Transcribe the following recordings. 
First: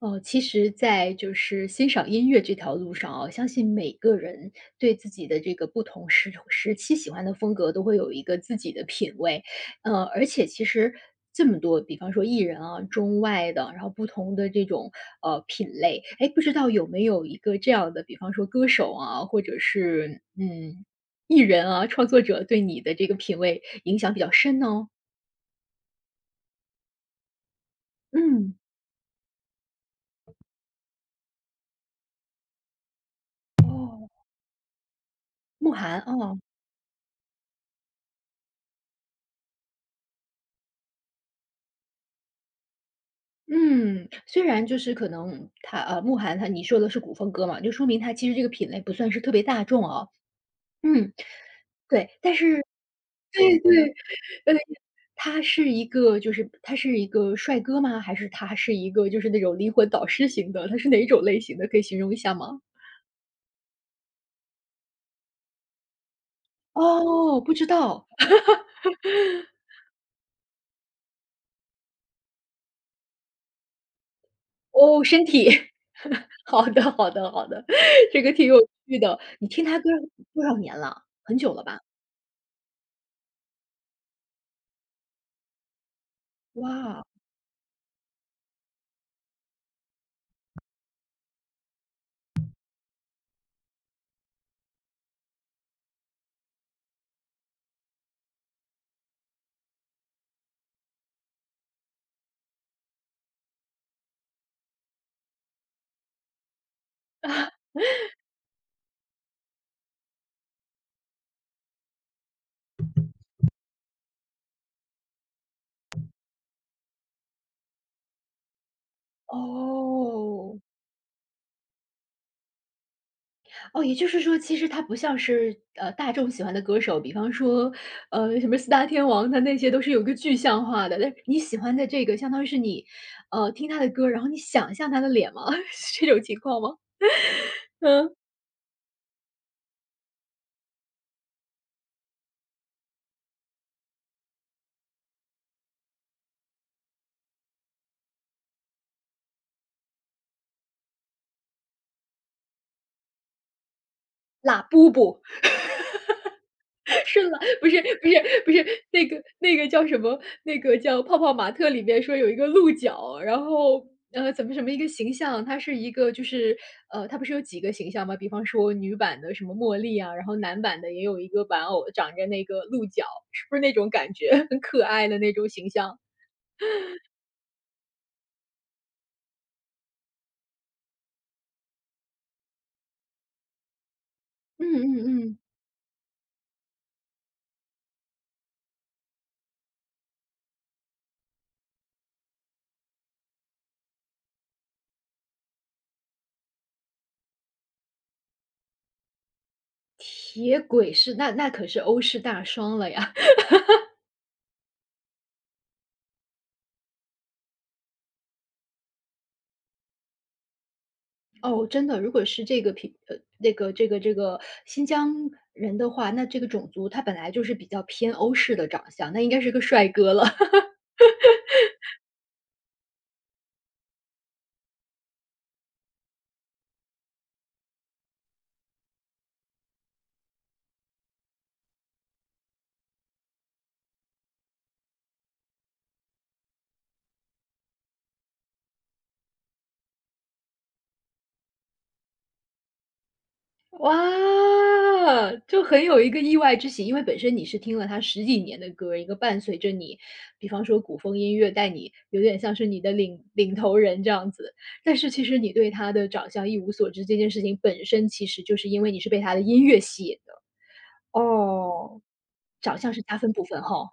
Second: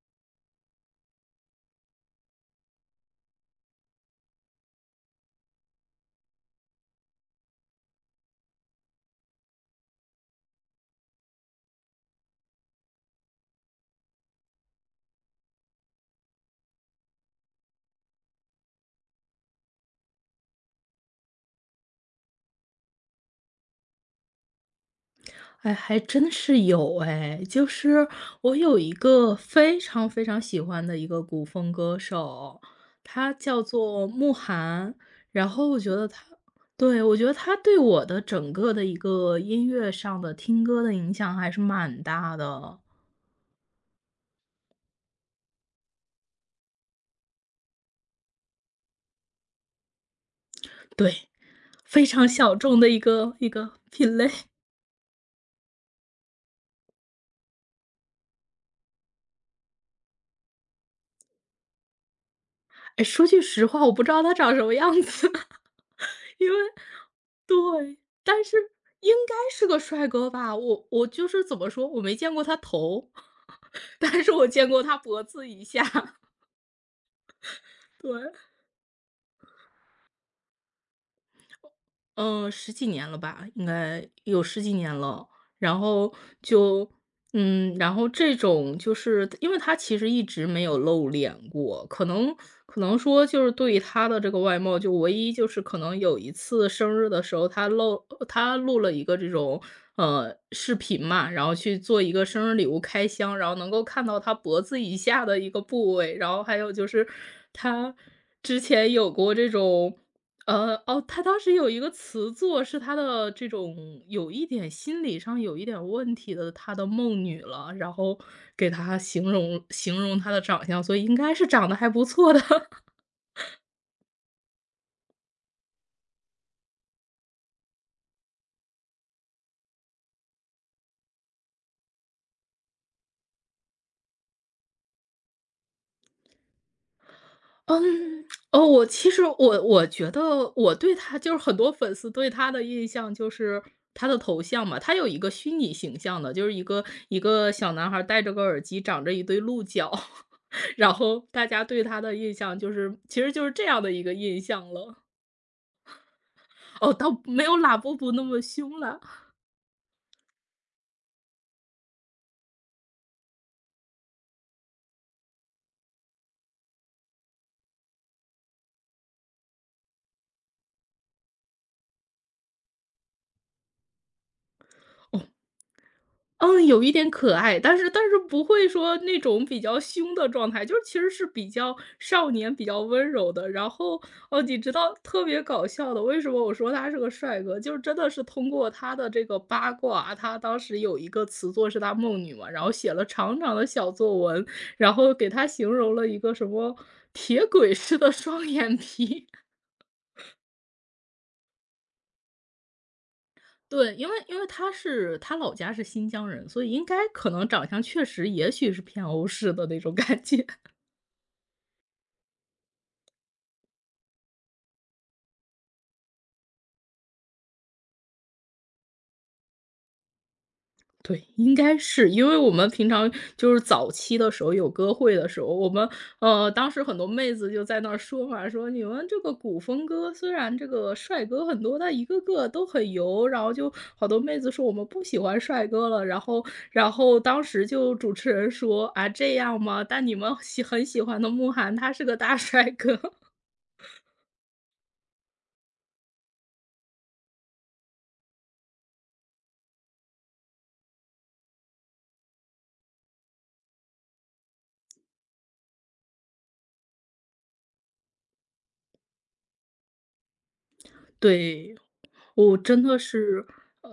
哦，其实在就是欣赏音乐这条路上啊，相信每个人对自己的这个不同时期喜欢的风格都会有一个自己的品味。而且其实这么多，比方说艺人啊，中外的，然后不同的这种品类，哎，不知道有没有一个这样的，比方说歌手啊，或者是艺人啊，创作者对你的这个品味影响比较深呢？哎，还真是有哎，就是嗯。我有一个非常非常喜欢的一个古风歌手，他叫做哦，慕寒，然后慕我觉寒得他，哦。对，我觉得他对我的整个的一个音乐上的听歌的影响还是蛮大的，嗯，虽然就是可能他慕寒他你说的是古风歌嘛，就说明他其实这个品类不算是特别大众啊。嗯。对，非对。常但小是众的一个一对个对，品类。呃，他是一个帅哥吗？还是他是一个就是那种灵魂导师型的？他是哪种类型的？可以形容一下吗？哎，说句实话，我不知道他长什么样子。因为哦，不知对，道。但是应该是个帅哥吧，我就是怎么说，我没见过他头，但是我见过他哦，脖身体。子以下，好的好的好的，这对。个挺有趣的。你听他歌多少年了？很久了吧？嗯，十几年了吧，应该有十几年了。然后就哇。然后这种就是因为他其实一直没有露脸过，可能说就是对于他的这个外貌，就唯一就是可能有一次生日的时候，他录了一个这种，视频嘛，然后去做一个生日礼物开箱，然后能够看到他脖子以下的一个部位，然后还有就是他之前有过这种哦，他当时有一个词作是他的这种有一点心理上有一点问题的他的梦女了，然后给他形容形容她的哦。长相，所以应该是长得还不错的。哦，也就是说，其实他不像是大众喜欢的歌手，比方说，什么四大天王，他那些都是有个具象化的。但是你喜欢的这个，相当于是你，听他的歌，然后你想象他的脸吗？是这种情况吗？嗯。嗯，哦，我其实我觉得我对他就是很多粉丝对他的印象就是他的头像嘛，他有一个虚拟形象的，就是一个小男孩戴着个耳机，长着一对鹿角，然后大家对他的印象就是其实就是这样的一个印拉象布了。布。哦，倒是了，没有不拉是布不布是那么不是。凶了。那个叫什么？那个叫《泡泡玛特》里面说有一个鹿角，然后，怎么什么一个形象，它是一个就是，它不是有几个形象吗？比方说女版的什么茉莉啊，然后男版的也有一个玩偶长着那个鹿角，是不是那种感觉？很可爱的那种形象。嗯，有一点可爱，但是不会说那种比较凶的状态，就是其实是比较少年、比较温柔的。然后，哦，你知嗯道嗯特嗯。别搞笑的，为什么我说他是个帅哥？就是真的是通过他的这个八卦，他当时有一个词作是他梦女嘛，然后写了长长的小作文，然后给他形容了一个什么铁轨似的双眼皮。铁轨是那可是欧式大双了呀。对，因为他老家是新疆人，所以应该可能长相确实也许是偏欧式的那种感觉。哦，真的。如果是这个那个这个新疆人的话，那这个种族他本来就是比较偏欧式的长相，那应该是个帅哥了。对，应该是，因为我们平常就是早期的时候有歌会的时候，我们，当时很多妹子就在那儿说嘛，说你们这个古风歌虽然这个帅哥很多，但一个个都很油，然后就好多妹子说我们不喜欢帅哥了，然后当时就主持人说啊这样吗？但你们喜很喜欢的慕寒他是个大 帅哥。哇，就很有一个意外之喜，因为本身你是听了他十几年的歌，一个伴随着你，比方说古风音乐带你，有点像是你的领头人这样子。但是其实你对他的长相一无所知，这件事情本身其实就是因为你是被他的音乐吸引的。对，哦。我长真相的是加分部是，分哈。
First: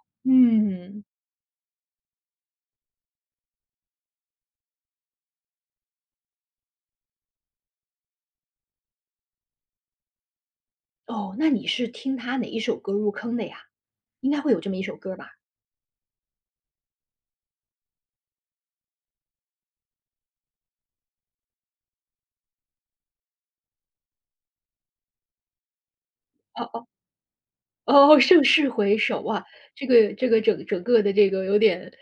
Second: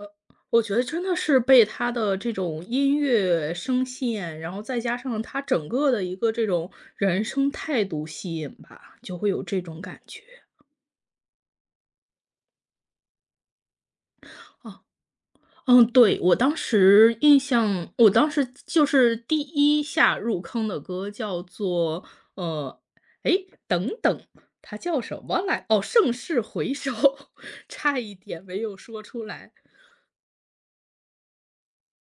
我觉得真嗯。的是被他的这种音乐声线，然后再加上他整个的一个这种人生态度吸引吧，就会有这种感觉。哦，那你是听他哪一首歌入坑的呀？应该会有这么一啊，首歌吧？嗯，对，我当时就是第一下入坑的歌叫做，呃，哎，等等，他叫什么来哦，《盛世哦回哦首》，哦，差一《<laughs> 盛点没世有回说首》出啊，来。这个整个的这个有点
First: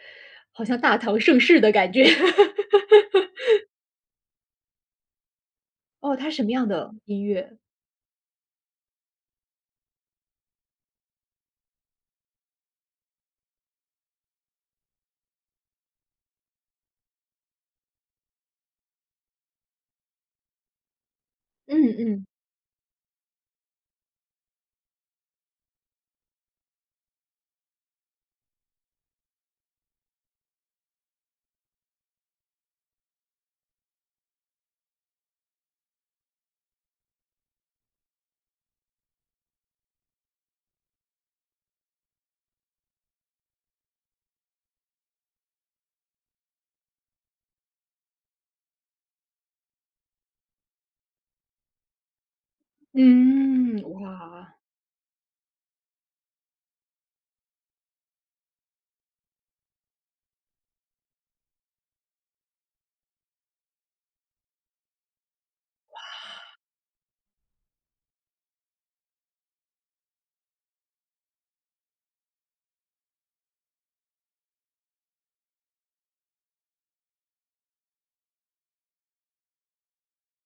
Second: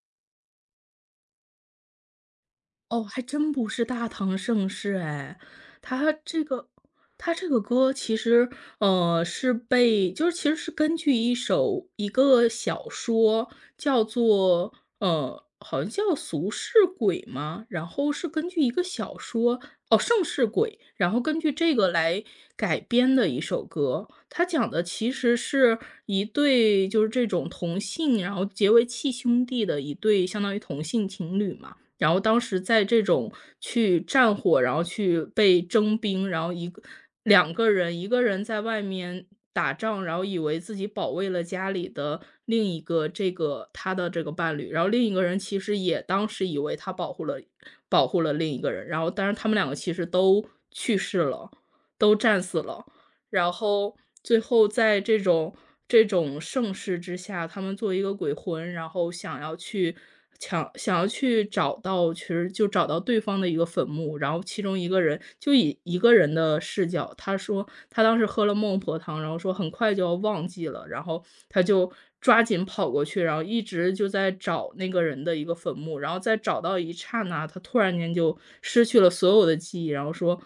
好像大唐盛世的感觉。哦，还真不是大唐盛世哎，他哦，他什这么样个的音他这乐？个歌其实，就是其实是根据一个小说叫做，好像叫《俗世鬼》嘛，然后是根据一个小说哦，《盛世鬼》，然后根据嗯这个来嗯。改编的一首歌。它讲的其实是一对就是这种同性，然后结为契兄弟的一对相当于同性情侣嘛。然后当时在这种去战火，然后去被征兵，然后两个人，一个人在外面打仗，然后以为自己保卫了家里的另一个这个他的这个伴侣，然后另一个人其实也当时以为他保护了另一个人，然后但是他们两个其实都去世了，都战死了。然嗯。后最哇。后在这种这种盛世之下，他们作为一个鬼魂，然后想要去想要去找到其实就找到对方的一个坟墓，然后其中一个人就以一个人的视角，他说他当时喝了孟婆汤，然后说很快就要忘记了，然后他就抓紧跑过去，然后一直就在找那个人的一个坟墓，然后在找到一刹那，他突然间就失去了所有的记忆，然后说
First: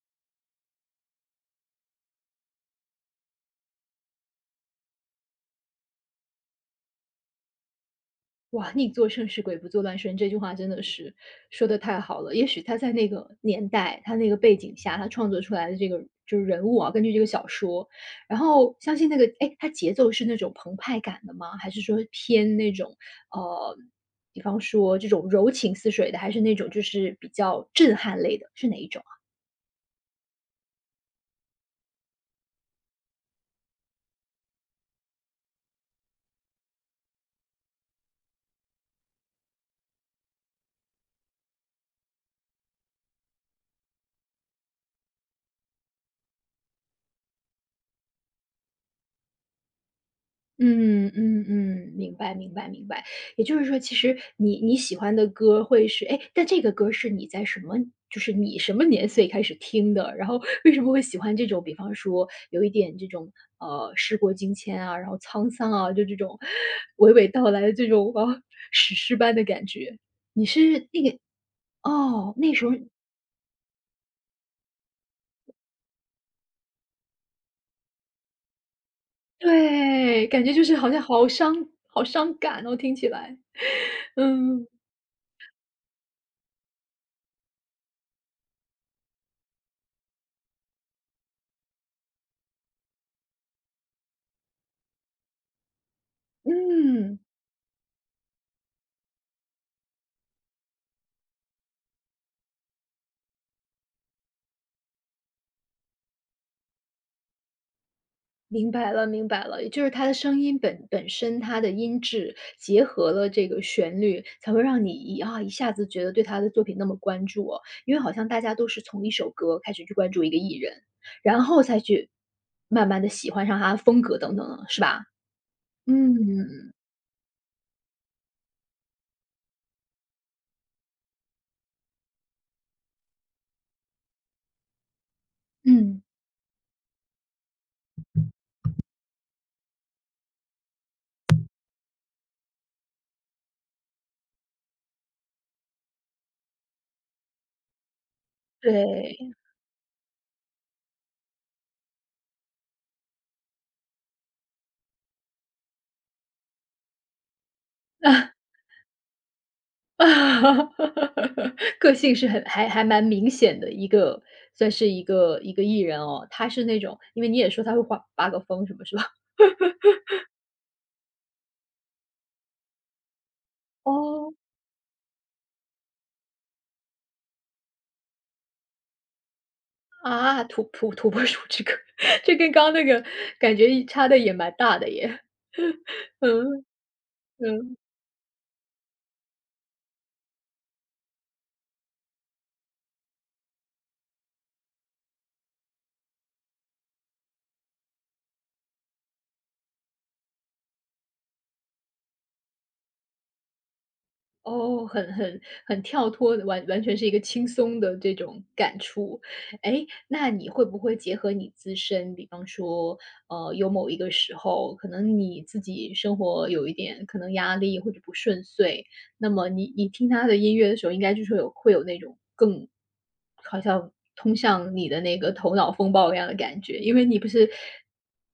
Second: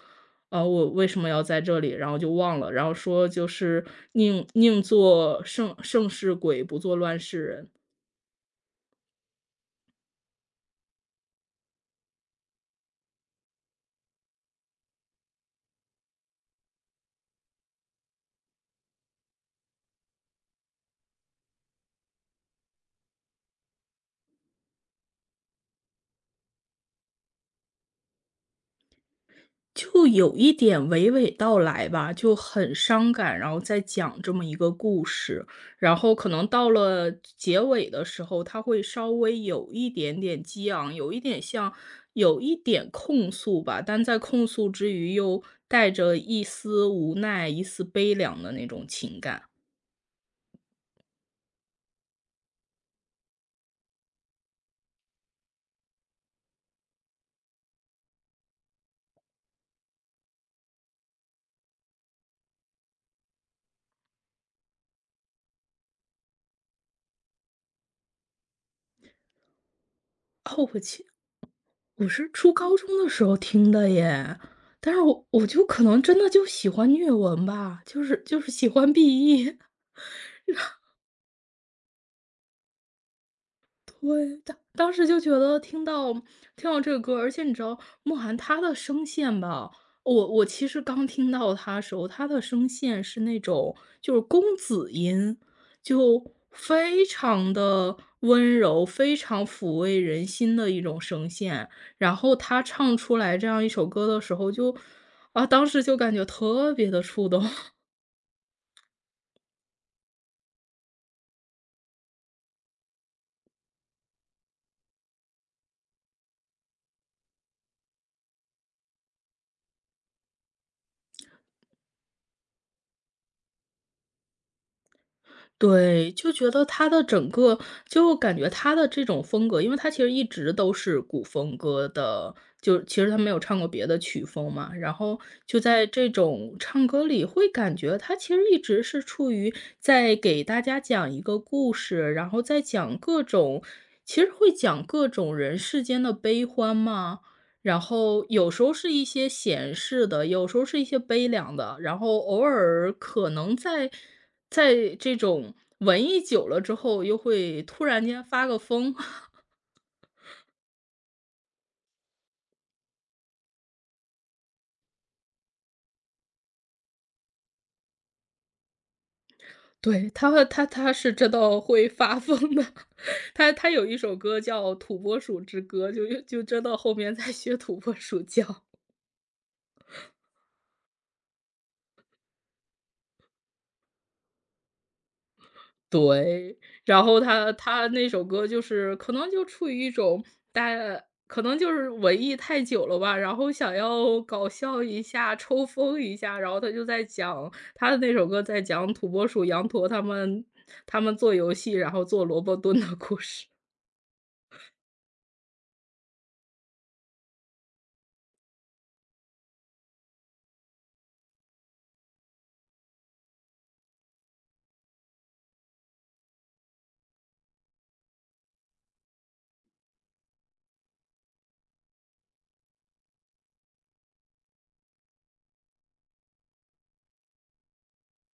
啊，我为什么要在这里？然后就忘了，然后说就是宁做盛世鬼，不做乱世人，哇，宁做盛世，鬼不做乱世人，这句话真的是说的太好了。也许他在那个年代，他那个背景下，他创作出来的这个就是人物啊，根据这个小说，然后相信那个，哎，他节奏是那种澎湃感的吗？还是说偏那种呃，比方说这种柔情似水的，还是那种就是比较震撼类的，是哪一种？就有一点娓娓道来吧，就很伤感，然后再讲这么一个故事，然后可能到了结尾的时候，他会稍微有一点点激昂，有一点像，有一点控诉吧，但在控诉之余又带着一丝无奈、一丝悲凉的那种情感。嗯嗯嗯，明白明白明白。也就是说，其实你喜欢的歌会是哎，但这个歌是你在什么就是你什么年岁开始听的？然后为什么会喜欢这种，比方说有一点这种时过境迁啊，然后沧桑啊，就这种娓娓道来的这种啊史诗般的感觉？你哦，我是那去，个。我是哦，初那时候高中的时候听的耶，但是我就可能真的就喜欢虐文吧，就是喜欢 BE。对，感觉就是好像好伤感哦，听起来。对，当嗯当时就觉得听到这个歌而且你知道慕寒她的声线吧，我其实刚听到她的时候，她的声线是那种就是公子音，就非嗯。常的温柔，非常抚慰人心的一种声线。然后她唱出来这样一首歌的时候就啊，当时就感觉特别的触动。明白了，明白了，也就是他的声音本身，他的音质结合了这个旋律，才会让你一下子觉得对他的作品那么关注哦。因为好像大家都是从一首歌开始去关注一个艺人，然后才去慢慢的喜欢上他的风格等等的，是吧？对，就觉得嗯。他的整个就感觉他的这种风格，因为他其实一直都是古风歌的，就其实他没有唱过别的曲风嘛。然后就在嗯。这种唱歌里，会感觉他其实一直是处于在给大家讲一个故事，然后在讲各种，其实会讲各种人世间的悲欢嘛。然后有时候是一些对。闲适的，有时候是一些悲凉的，然后偶尔可能在这种文艺久了之后，又会突然间发个疯。个性是很还蛮明显的一个算是一个艺人哦，他是那种因为你也说他会画八个风什么，是吧？对，他是真的会发疯的，他有一首哦。歌叫《土拨鼠之歌》，就真的后面在学土拨鼠叫。啊，土拨鼠这个，这跟刚刚那个感觉一差的也蛮大的耶。对，嗯。然后他嗯。他那首歌就是可能就处于一种大家可能就是文艺太久了吧，然后想要搞笑一下、抽风一下，然后他就在讲他的那首歌在讲土拨鼠、羊驼他们做游戏，然后做萝卜蹲的故事。哦，很跳脱的，完全是一个轻松的这种感触。哎，那你会不会结合你自身，比方说，有某一个时候，可能你自己生活有一点可能压力或者不顺遂，那么你听他的音乐的时候，应该就是会有那种更好像通向你的那个头脑风暴一样的感觉，因为你不是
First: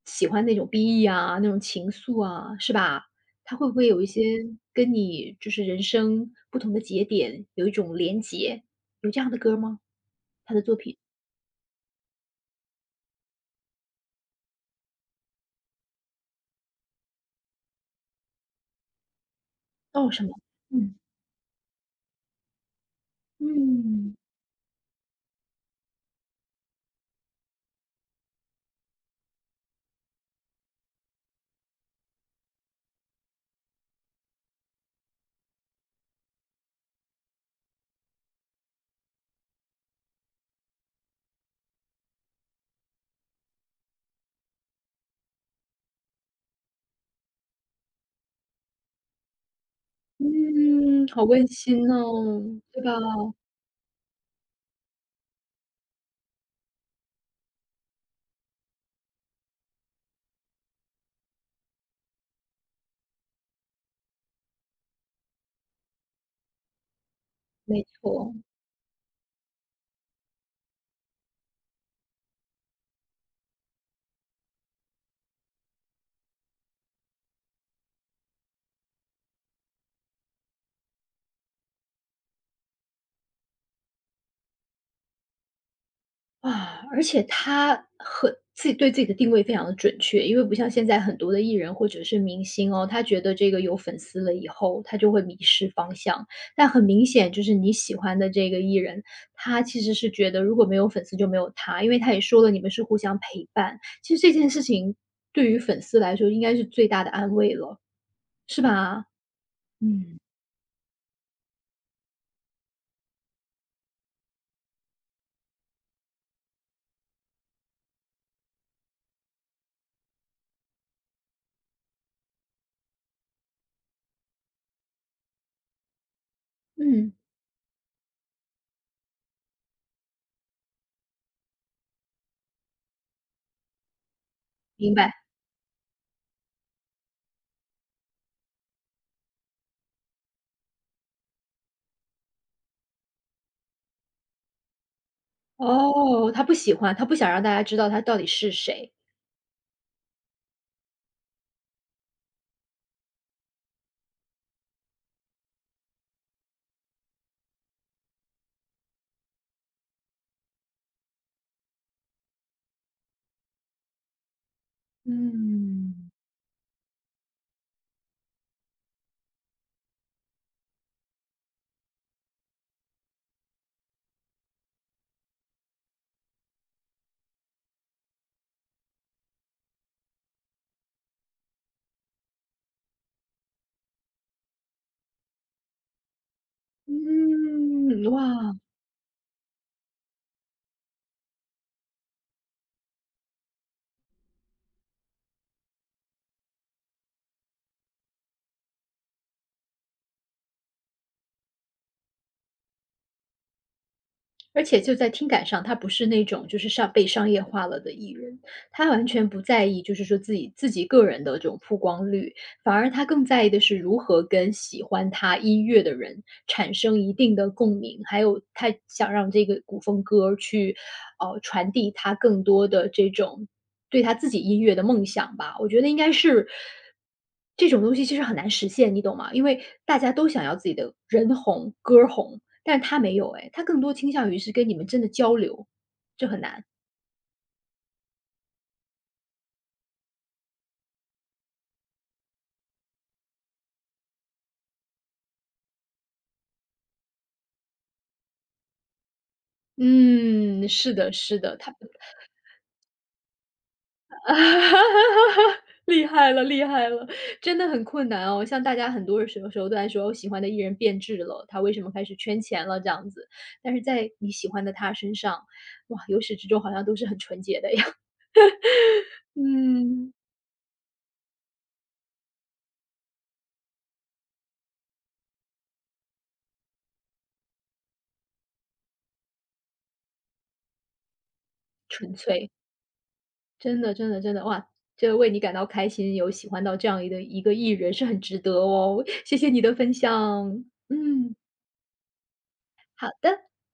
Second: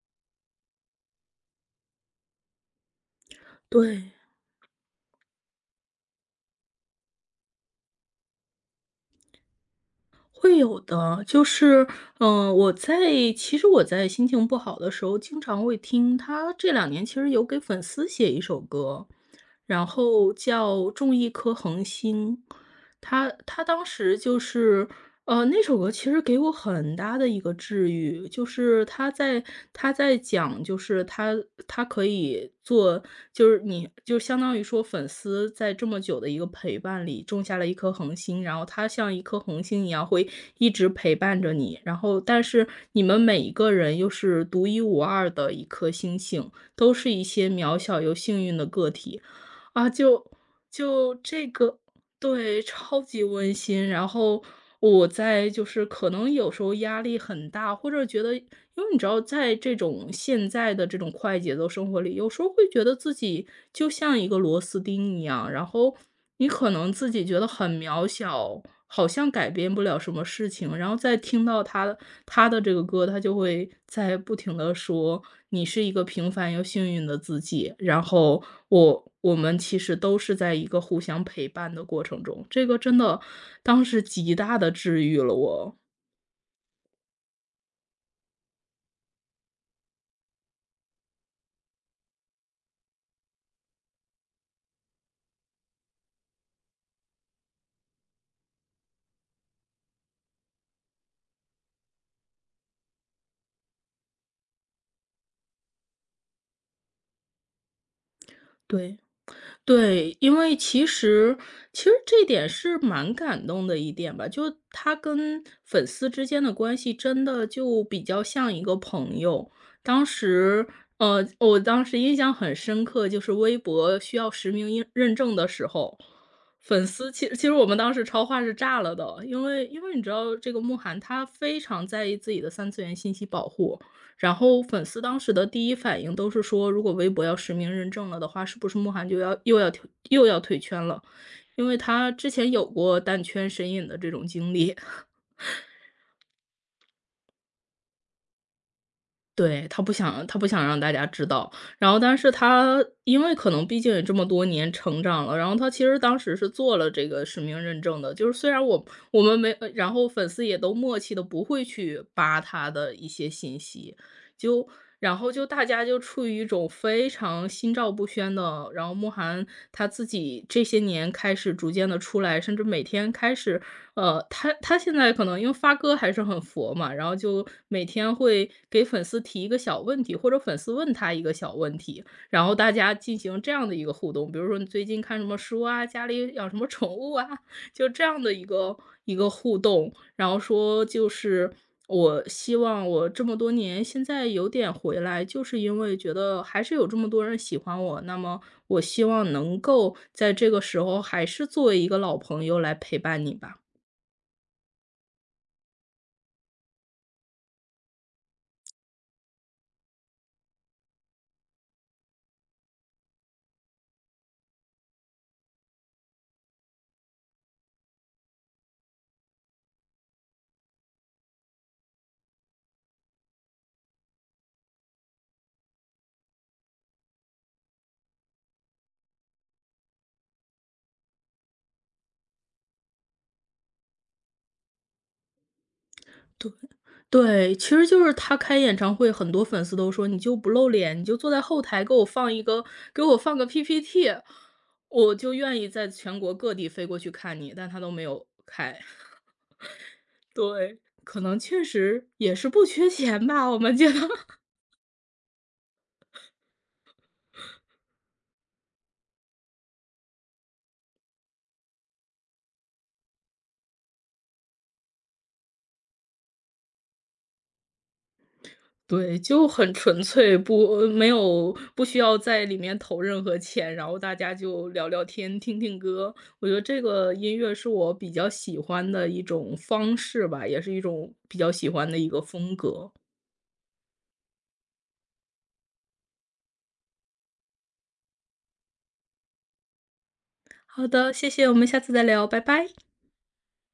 喜欢那种 BE 啊，那种情愫啊，是吧？它会 不会有一对。些跟你就是人生不同的节点有一种连结？有这样的歌吗？他会的作有品？的，就是，其实我在心情不好的时候，经常会听他这两年其实有给粉丝写一首歌，然哦，什么？后叫嗯。《种一颗恒星》，他他当嗯。时就是那首歌其实给我很大的一个治愈，就是他在讲，就是他可以做，就是你就相当于说粉丝在这么久的一个陪伴里种下了一颗恒星，然后他像一颗恒星一样会一直陪伴着你，然后但是你们每一个人又是独一无二的一颗星星，都是一些渺小又幸运的个体，啊，就嗯，就好温这个馨哦。对，对吧？超级温馨。然后我在就是可能有时候压力很大，或者觉得，因为你知道，在这种现在的这种快节奏生活里，有时候会觉得自己就像一个螺丝钉一样，然后你可能自己觉得很没渺错。小，好像改变不了什么事情。然后再听到他的这个歌，他就会在不停的说：“你是一个平凡又幸运的自己。”然后我们其实都是在一个互相陪伴的过程中，这个真的当时极大的治愈了我，啊，而且他很自己对自己的定位非常的准确，因为不像现在很多的艺人或者是明星哦，他觉得这个有粉丝了以后，他就会迷失方向。但很明显就是你喜欢的这个艺人，他其实是觉得如果没有粉丝就没有他，因为他也说了你们是互相陪伴。其实这件事情对于粉丝来说应该是最大的安慰了，是对。吧？对，嗯。因为其实这点是蛮感动的一点吧，就他跟粉丝之间的关系真的就比较像一个朋友。当时，我当时印象很深刻，就是微博需要实名认证的时候，粉嗯，丝其实我们当时超话是炸了的，因为你知道这个慕寒他非常在意自己的三次元信息保护，然后粉明丝白。当时的第一反应都是说，如果微博要实名认证了的话，是不是慕寒就要又要退圈了？因为他之前有过蛋圈神隐的这种经历，哦，他不喜欢，他不想让大家知道他到底是谁。对，他不想让大家知道。然后但是他因为可能毕竟也这么多年成长了，然后他其实当时是做了这个实名认证的，就是虽然我我们没呃然后粉丝也都默契的不会去扒他的一些信息，就然后大家嗯。就处于一种非常心照不宣的然后慕寒他自己这些年开始逐渐的出来，甚至每天开始他现在可能因为发哥还是很佛嘛，然后就每天会给粉丝提一个小问题，或者粉丝问他一个小问题，然后大家进行这样的一个互动。比如说你最近看什么书啊，家里养什么宠物啊，就这嗯。哇！样的一个互动。然后说就是我希望我这么多年现在有点回来，就是因为觉得还是有这么多人喜欢我，那么我希望能够在这个时候还是作为一个老朋友来陪伴你吧。而且就在听感上，他不是那种就是上被商业化了的艺人，他完全不在意，就是说自己个人的这种曝光率，反而他更在意的是如何跟喜欢他音乐的人产生一定的共鸣，还有他想让这个古风歌去，传递他更多的这种对他自己音乐的梦想吧。我觉得应该是这种东西其实很难实现，你懂吗？因为大家都想要自己的人红、歌红，但是他没有哎，他更多倾向于是跟你们真的交流，这很对难。对，其实就是他开演唱会，很多粉丝都说：“你就不露脸，你就坐在后台给我放个 PPT，我就愿意在全国各地飞过去看你。”但他都没有开。嗯，对，是的，可是能的，确他 实也是不缺钱吧，我们觉得。厉害了，厉害了，真的很困难哦。像大家很多什么时候都在说，我喜欢的艺人变质了，他为什么开始圈钱了这样子？但是在你喜欢的他身上，哇，由始至终好像都是很纯洁的呀。对，就很纯嗯。粹，不没有不需要在里面投任何钱，然后大家就聊聊天、听听歌。我觉得这个音乐是我比较喜欢的一种方式吧，也是一种比较喜欢的一纯个粹。风格。真的真的真的，哇，就为你感到开心，有喜欢到这样一个艺人是很值得哦，谢谢你的分享。好的，谢嗯，谢，我们下次再聊，拜拜。好的。